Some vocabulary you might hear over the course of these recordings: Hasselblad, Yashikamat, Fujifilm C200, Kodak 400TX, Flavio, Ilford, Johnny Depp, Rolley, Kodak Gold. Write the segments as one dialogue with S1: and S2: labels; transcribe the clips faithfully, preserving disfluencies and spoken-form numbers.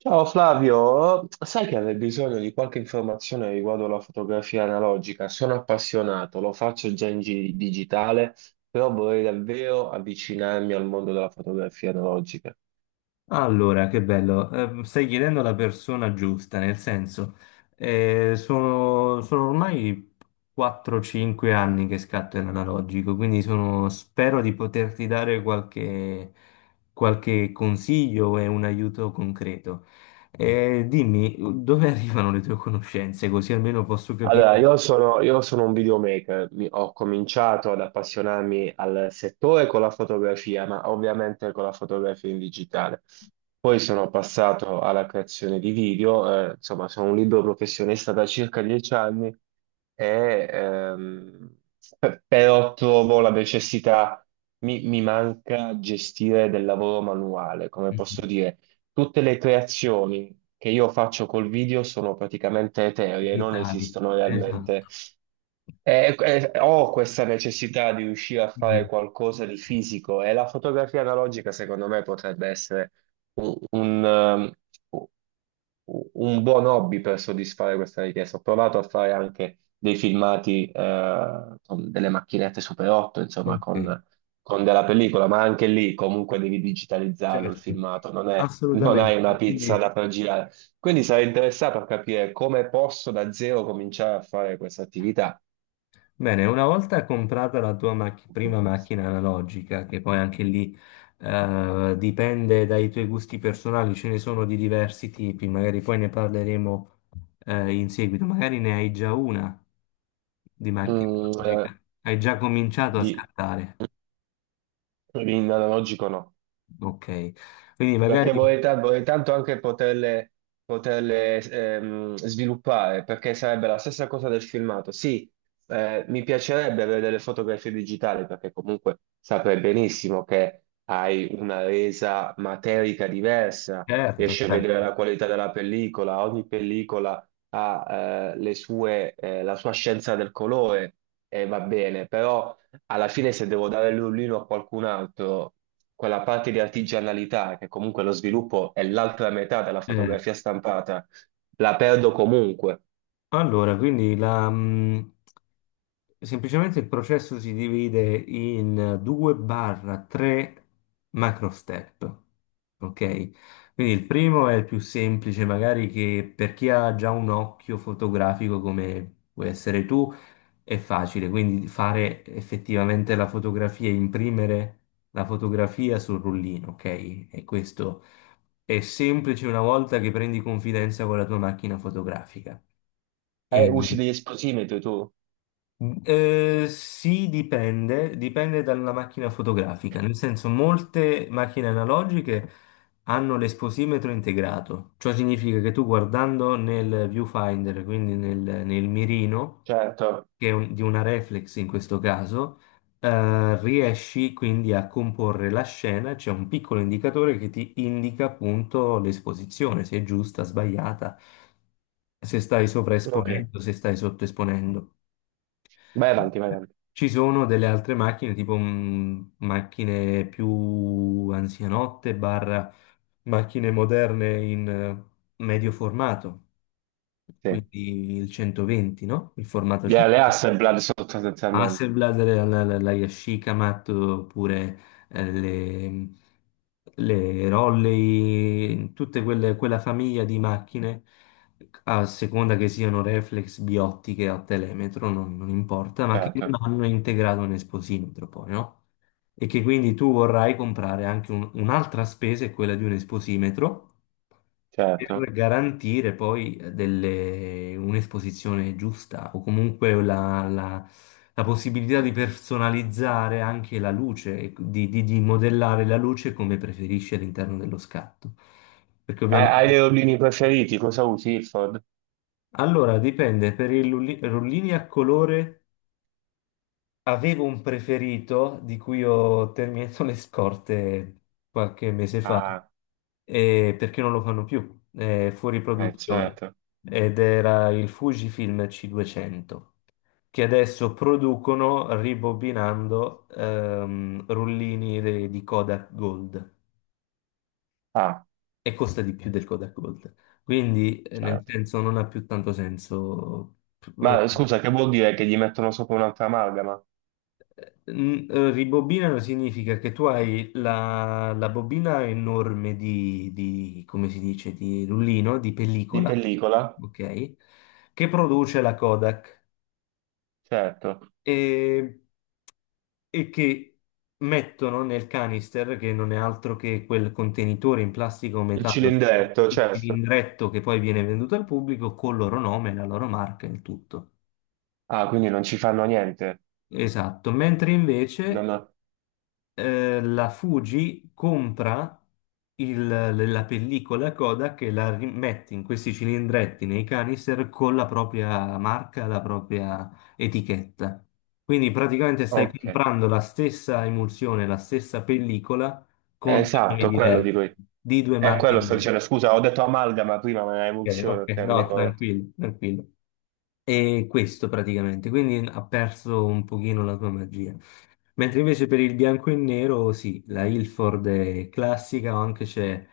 S1: Ciao Flavio, sai che avrei bisogno di qualche informazione riguardo alla fotografia analogica? Sono appassionato, lo faccio già in gi- digitale, però vorrei davvero avvicinarmi al mondo della fotografia analogica.
S2: Allora, che bello, Ehm, stai chiedendo la persona giusta, nel senso, eh, sono, sono ormai quattro cinque anni che scatto in analogico, quindi sono- spero di poterti dare qualche, qualche consiglio e un aiuto concreto. Eh, dimmi, dove arrivano le tue conoscenze, così almeno posso
S1: Allora,
S2: capire
S1: io sono, io sono un videomaker. Mi- ho cominciato ad appassionarmi al settore con la fotografia, ma ovviamente con la fotografia in digitale. Poi sono passato alla creazione di video, eh, insomma, sono un libero professionista da circa dieci anni e ehm, pe- però trovo la necessità, mi, mi manca gestire del lavoro manuale, come
S2: i
S1: posso dire. Tutte le creazioni che io faccio col video sono praticamente eteree, non
S2: digitali.
S1: esistono
S2: Esatto.
S1: realmente. E- e- ho questa necessità di riuscire a fare
S2: Mhm.
S1: qualcosa di fisico e la fotografia analogica, secondo me, potrebbe essere un, un, ehm, un buon hobby per soddisfare questa richiesta. Ho provato a fare anche dei filmati eh, con delle macchinette Super otto, insomma,
S2: Ok,
S1: con con della pellicola, ma anche lì comunque devi digitalizzarlo il
S2: certo,
S1: filmato, non è- non
S2: assolutamente.
S1: hai una pizza
S2: Quindi.
S1: da far girare. Quindi sarei interessato a capire come posso da zero cominciare a fare questa attività.
S2: Bene, una volta comprata la tua macch- prima macchina analogica, che poi anche lì eh, dipende dai tuoi gusti personali, ce ne sono di diversi tipi, magari poi ne parleremo eh, in seguito, magari ne hai già una di macchina
S1: Mm, eh,
S2: analogica, hai già cominciato a
S1: di,
S2: scattare,
S1: In analogico no.
S2: ok, quindi
S1: Perché
S2: magari,
S1: vorrei, ta- vorrei tanto anche poterle, poterle, ehm, sviluppare, perché sarebbe la stessa cosa del filmato. Sì, eh, mi piacerebbe avere delle fotografie digitali, perché comunque saprei benissimo che hai una resa materica diversa,
S2: certo,
S1: riesci a vedere la
S2: certo,
S1: qualità della pellicola, ogni pellicola ha, eh, le sue, eh, la sua scienza del colore e va bene, però alla fine se devo dare l'ullino a qualcun altro quella parte di artigianalità, che comunque lo sviluppo è l'altra metà della
S2: certo.
S1: fotografia stampata, la perdo comunque.
S2: Allora, quindi la, mh, semplicemente il processo si divide in due barra tre macro step, ok? Quindi il primo è il più semplice, magari che per chi ha già un occhio fotografico come puoi essere tu, è facile, quindi fare effettivamente la fotografia, imprimere la fotografia sul rullino, ok? E questo è semplice una volta che prendi confidenza con la tua macchina fotografica.
S1: Eh,
S2: E, Mm.
S1: usi degli esplosimetri tu?
S2: Eh, sì, dipende, dipende dalla macchina fotografica, nel senso molte macchine analogiche hanno l'esposimetro integrato, ciò significa che tu guardando nel viewfinder, quindi nel, nel mirino,
S1: Certo.
S2: che è un- di una reflex in questo caso, eh, riesci quindi a comporre la scena, c'è un piccolo indicatore che ti indica appunto l'esposizione, se è giusta, sbagliata, se stai, Ok,
S1: Ok.
S2: sovraesponendo, se stai sottoesponendo.
S1: Vai avanti, vai avanti.
S2: Ci sono delle altre macchine, tipo mh, macchine più anzianotte, barra macchine moderne in eh, medio formato,
S1: Sì.
S2: quindi il centoventi, no? Il formato
S1: Yeah, le
S2: centoventi.
S1: Hasselblad sostanzialmente.
S2: Hasselblad, la, la, la la Yashikamat, oppure eh, le, le Rolley, tutte quelle, quella famiglia di macchine, a seconda che siano reflex, biottiche o telemetro, non, non importa, ma che
S1: Certo,
S2: non hanno integrato un esposimetro poi, no? E che quindi tu vorrai comprare anche un- un'altra spesa, è quella di un esposimetro,
S1: certo.
S2: per garantire poi eh, delle- un'esposizione giusta o comunque la, la- la possibilità di personalizzare anche la luce, e di, di- di modellare la luce come preferisci all'interno dello scatto. Perché
S1: Hai,
S2: ovviamente.
S1: hai dei rollini preferiti? Cosa usi, Ilford?
S2: Allora, dipende, per i rulli- rullini a colore. Avevo un preferito di cui ho terminato le scorte qualche mese fa,
S1: Ah,
S2: eh, perché non lo fanno più, è fuori
S1: eh,
S2: produzione,
S1: certo.
S2: ed era il Fujifilm C duecento, che adesso producono ribobinando ehm, rullini de- di Kodak Gold
S1: Ah,
S2: e costa di più del Kodak Gold. Quindi, eh, nel
S1: certo.
S2: senso, non ha più tanto senso. eh,
S1: Ma scusa, che vuol dire che gli mettono sopra un'altra amalgama?
S2: Mm, eh, Ribobinano significa che tu hai la, la bobina enorme di, di, come si dice, di rullino, di
S1: Di
S2: pellicola,
S1: pellicola?
S2: ok? Che produce la Kodak
S1: Certo.
S2: e, e che mettono nel canister, che non è altro che quel contenitore in plastica o
S1: Il
S2: metallo,
S1: cilindretto,
S2: il
S1: certo.
S2: cilindretto che poi viene venduto al pubblico, col loro nome, la loro marca e il tutto.
S1: Ah, quindi non ci fanno niente.
S2: Esatto, mentre
S1: Non
S2: invece
S1: ho-
S2: eh, la Fuji compra il- la pellicola Kodak e la rimette in questi cilindretti nei canister con la propria marca, la propria etichetta. Quindi praticamente stai
S1: Ok,
S2: comprando la stessa emulsione, la stessa pellicola con due nomi
S1: esatto, quello
S2: diversi,
S1: dico io.
S2: di due
S1: È
S2: marche
S1: quello sto
S2: diverse.
S1: dicendo. Scusa, ho detto amalgama prima, ma è
S2: Ok,
S1: emulsione
S2: ok,
S1: il termine
S2: no,
S1: corretto.
S2: tranquillo, tranquillo. E questo praticamente, quindi ha perso un pochino la sua magia. Mentre invece per il bianco e nero, sì, la Ilford è classica, o anche c'è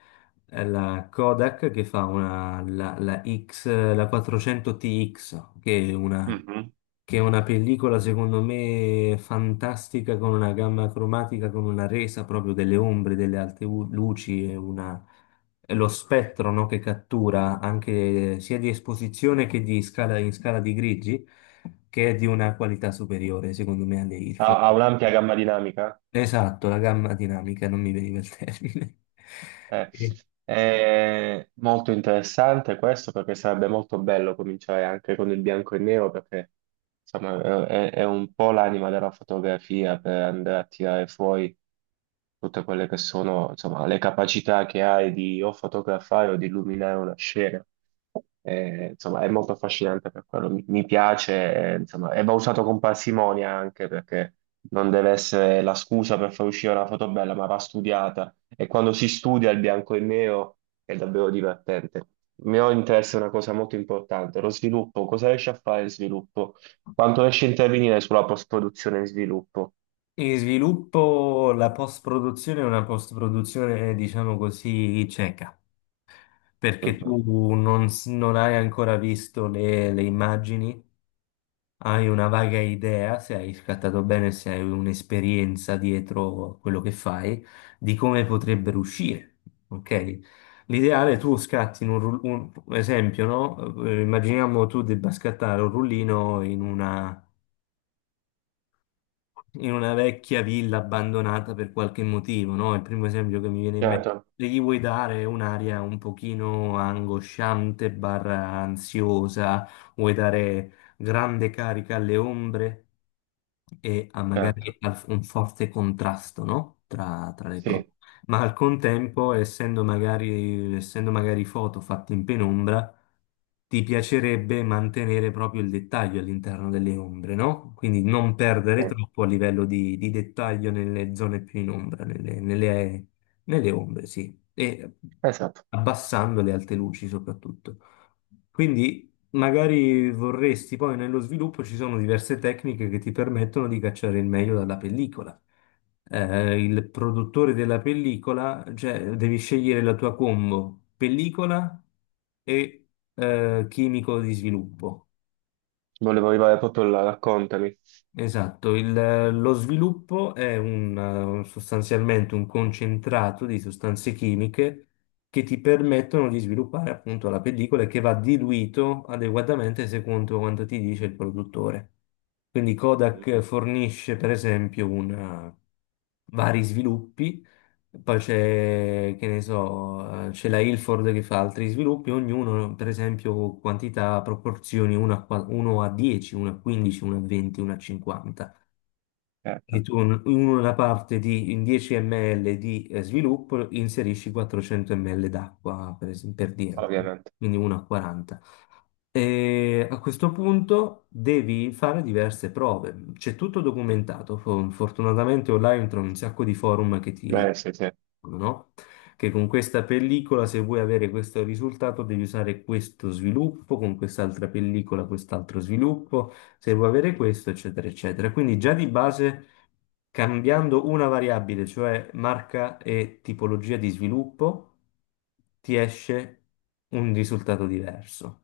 S2: eh, la Kodak che fa una, la, la X, la quattrocento T X, che è una,
S1: Mhm.
S2: che è una pellicola secondo me fantastica con una gamma cromatica, con una resa proprio delle ombre, delle alte u- luci e una lo spettro, no, che cattura anche sia di esposizione che di scala in scala di grigi, che è di una qualità superiore, secondo me, alle
S1: Ha,
S2: Ilford.
S1: ha un'ampia gamma dinamica.
S2: Esatto, la gamma dinamica, non mi veniva il termine.
S1: Eh,
S2: E-
S1: È molto interessante questo perché sarebbe molto bello cominciare anche con il bianco e nero perché insomma è, è- è un po' l'anima della fotografia per andare a tirare fuori tutte quelle che sono insomma le capacità che hai di o fotografare o di illuminare una scena. Eh, insomma, è molto affascinante per quello. Mi, mi piace, eh, insomma, e va usato con parsimonia anche perché non deve essere la scusa per far uscire una foto bella, ma va studiata. E quando si studia il bianco e il nero è davvero divertente. Il mio interesse è una cosa molto importante, lo sviluppo. Cosa riesce a fare il sviluppo? Quanto riesce a intervenire sulla post-produzione e sviluppo?
S2: In sviluppo, la post-produzione è una post-produzione, diciamo così, cieca, perché
S1: Mhm.
S2: tu non, s- non hai ancora visto le le immagini. Hai una vaga idea, se hai scattato bene, se hai un'esperienza dietro quello che fai, di come potrebbero uscire. Ok? L'ideale è tu scatti in un, ru- un esempio, no? Eh, Immaginiamo tu debba scattare un rullino in una, in una vecchia villa abbandonata per qualche motivo, no? Il primo esempio che mi viene in mente.
S1: Certo,
S2: E gli vuoi dare un'aria un pochino angosciante, barra ansiosa, vuoi dare grande carica alle ombre e ha magari
S1: certo.
S2: al- un forte contrasto, no? Tra, tra le cose.
S1: Sì,
S2: Ma al contempo, essendo magari, essendo magari foto fatte in penombra, ti piacerebbe mantenere proprio il dettaglio all'interno delle ombre, no? Quindi non
S1: sì.
S2: perdere troppo a livello di, di dettaglio nelle zone più in ombra, nelle, nelle- nelle ombre, sì, e
S1: Esatto.
S2: abbassando le alte luci soprattutto. Quindi magari vorresti, poi nello sviluppo ci sono diverse tecniche che ti permettono di cacciare il meglio dalla pellicola. Eh, il produttore della pellicola, cioè devi scegliere la tua combo, pellicola e eh, chimico di sviluppo.
S1: Volevo arrivare proprio là, raccontami.
S2: Esatto, il- lo sviluppo è un, eh, sostanzialmente un concentrato di sostanze chimiche che ti permettono di sviluppare appunto la pellicola e che va diluito adeguatamente secondo quanto ti dice il produttore. Quindi
S1: Mhm.
S2: Kodak fornisce per esempio una- vari sviluppi, poi c'è, che ne so, eh, c'è la Ilford che fa altri sviluppi, ognuno, per esempio, quantità, proporzioni uno a, qua- uno a dieci, uno a quindici, uno a venti, uno a cinquanta. Quindi
S1: Certo,
S2: tu in in una parte di in dieci millilitri di eh, sviluppo inserisci quattrocento millilitri d'acqua, per esempio, per dirti,
S1: ovviamente.
S2: quindi uno a quaranta. E a questo punto devi fare diverse prove. C'è tutto documentato. Fo- Fortunatamente online trovi un sacco di forum che ti,
S1: Beh, sì, sì.
S2: no? Che con questa pellicola, se vuoi avere questo risultato, devi usare questo sviluppo, con quest'altra pellicola, quest'altro sviluppo, se vuoi avere questo, eccetera, eccetera. Quindi già di base cambiando una variabile, cioè marca e tipologia di sviluppo, ti esce un risultato diverso.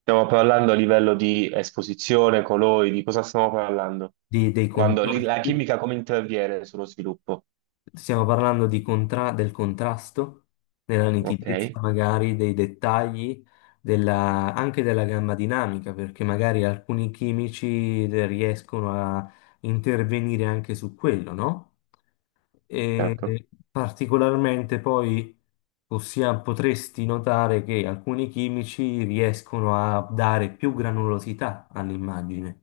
S1: Stiamo parlando a livello di esposizione, colori, di cosa stiamo parlando?
S2: Di- dei
S1: Quando lì la
S2: contrasti,
S1: chimica come interviene sullo sviluppo?
S2: stiamo parlando di contra- del contrasto, della
S1: Ok,
S2: nitidezza magari, dei dettagli, della- anche della gamma dinamica, perché magari alcuni chimici riescono a intervenire anche su quello, no?
S1: certo.
S2: E particolarmente poi possia- potresti notare che alcuni chimici riescono a dare più granulosità all'immagine.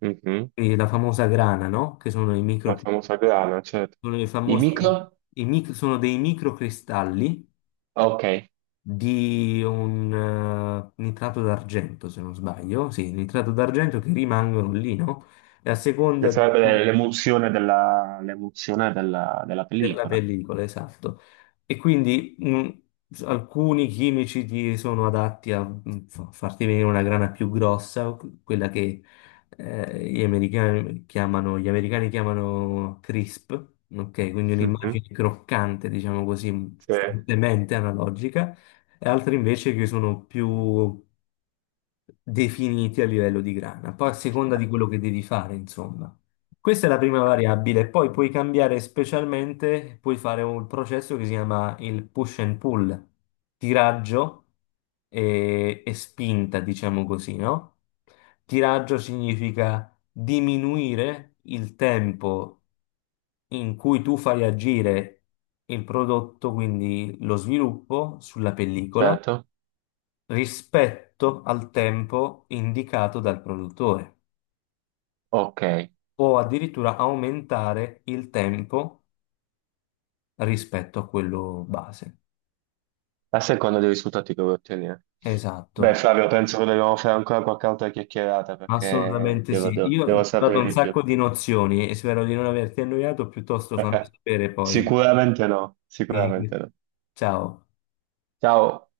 S1: Mhm.
S2: E la famosa grana, no? Che sono i
S1: La
S2: micro,
S1: famosa grana, certo.
S2: sono i
S1: I
S2: famosi,
S1: micro?
S2: i mic- sono dei microcristalli
S1: Ok.
S2: di un eh, nitrato d'argento, se non sbaglio, sì, nitrato d'argento che rimangono lì, no? E a
S1: Che
S2: seconda di
S1: sarebbe l'e- l'emulsione della, l'emulsione della, della
S2: della
S1: pellicola.
S2: pellicola, esatto. E quindi mh, alcuni chimici ti sono adatti a mh, fa- farti venire una grana più grossa, quella che eh, gli americani chiamano, gli americani chiamano crisp, ok? Quindi
S1: Mhm.
S2: un'immagine croccante, diciamo così,
S1: Sì.
S2: fortemente analogica, e altri invece che sono più definiti a livello di grana. Poi a seconda di quello che devi fare, insomma. Questa è la prima variabile, poi puoi cambiare specialmente, puoi fare un processo che si chiama il push and pull, tiraggio e, e spinta, diciamo così, no? Tiraggio significa diminuire il tempo in cui tu fai agire il prodotto, quindi lo sviluppo sulla pellicola,
S1: Certo.
S2: rispetto al tempo indicato dal produttore,
S1: Ok.
S2: o addirittura aumentare il tempo rispetto a quello base.
S1: A seconda dei risultati che vuoi ottenere. Beh,
S2: Esatto,
S1: Flavio, penso che dobbiamo fare ancora qualche altra chiacchierata perché
S2: assolutamente
S1: devo
S2: sì.
S1: devo-
S2: Io ti
S1: devo
S2: ho dato
S1: sapere
S2: un
S1: di più.
S2: sacco di nozioni e spero di non averti annoiato, piuttosto fammi
S1: Eh,
S2: sapere poi.
S1: sicuramente no, sicuramente no.
S2: Ciao.
S1: Ciao.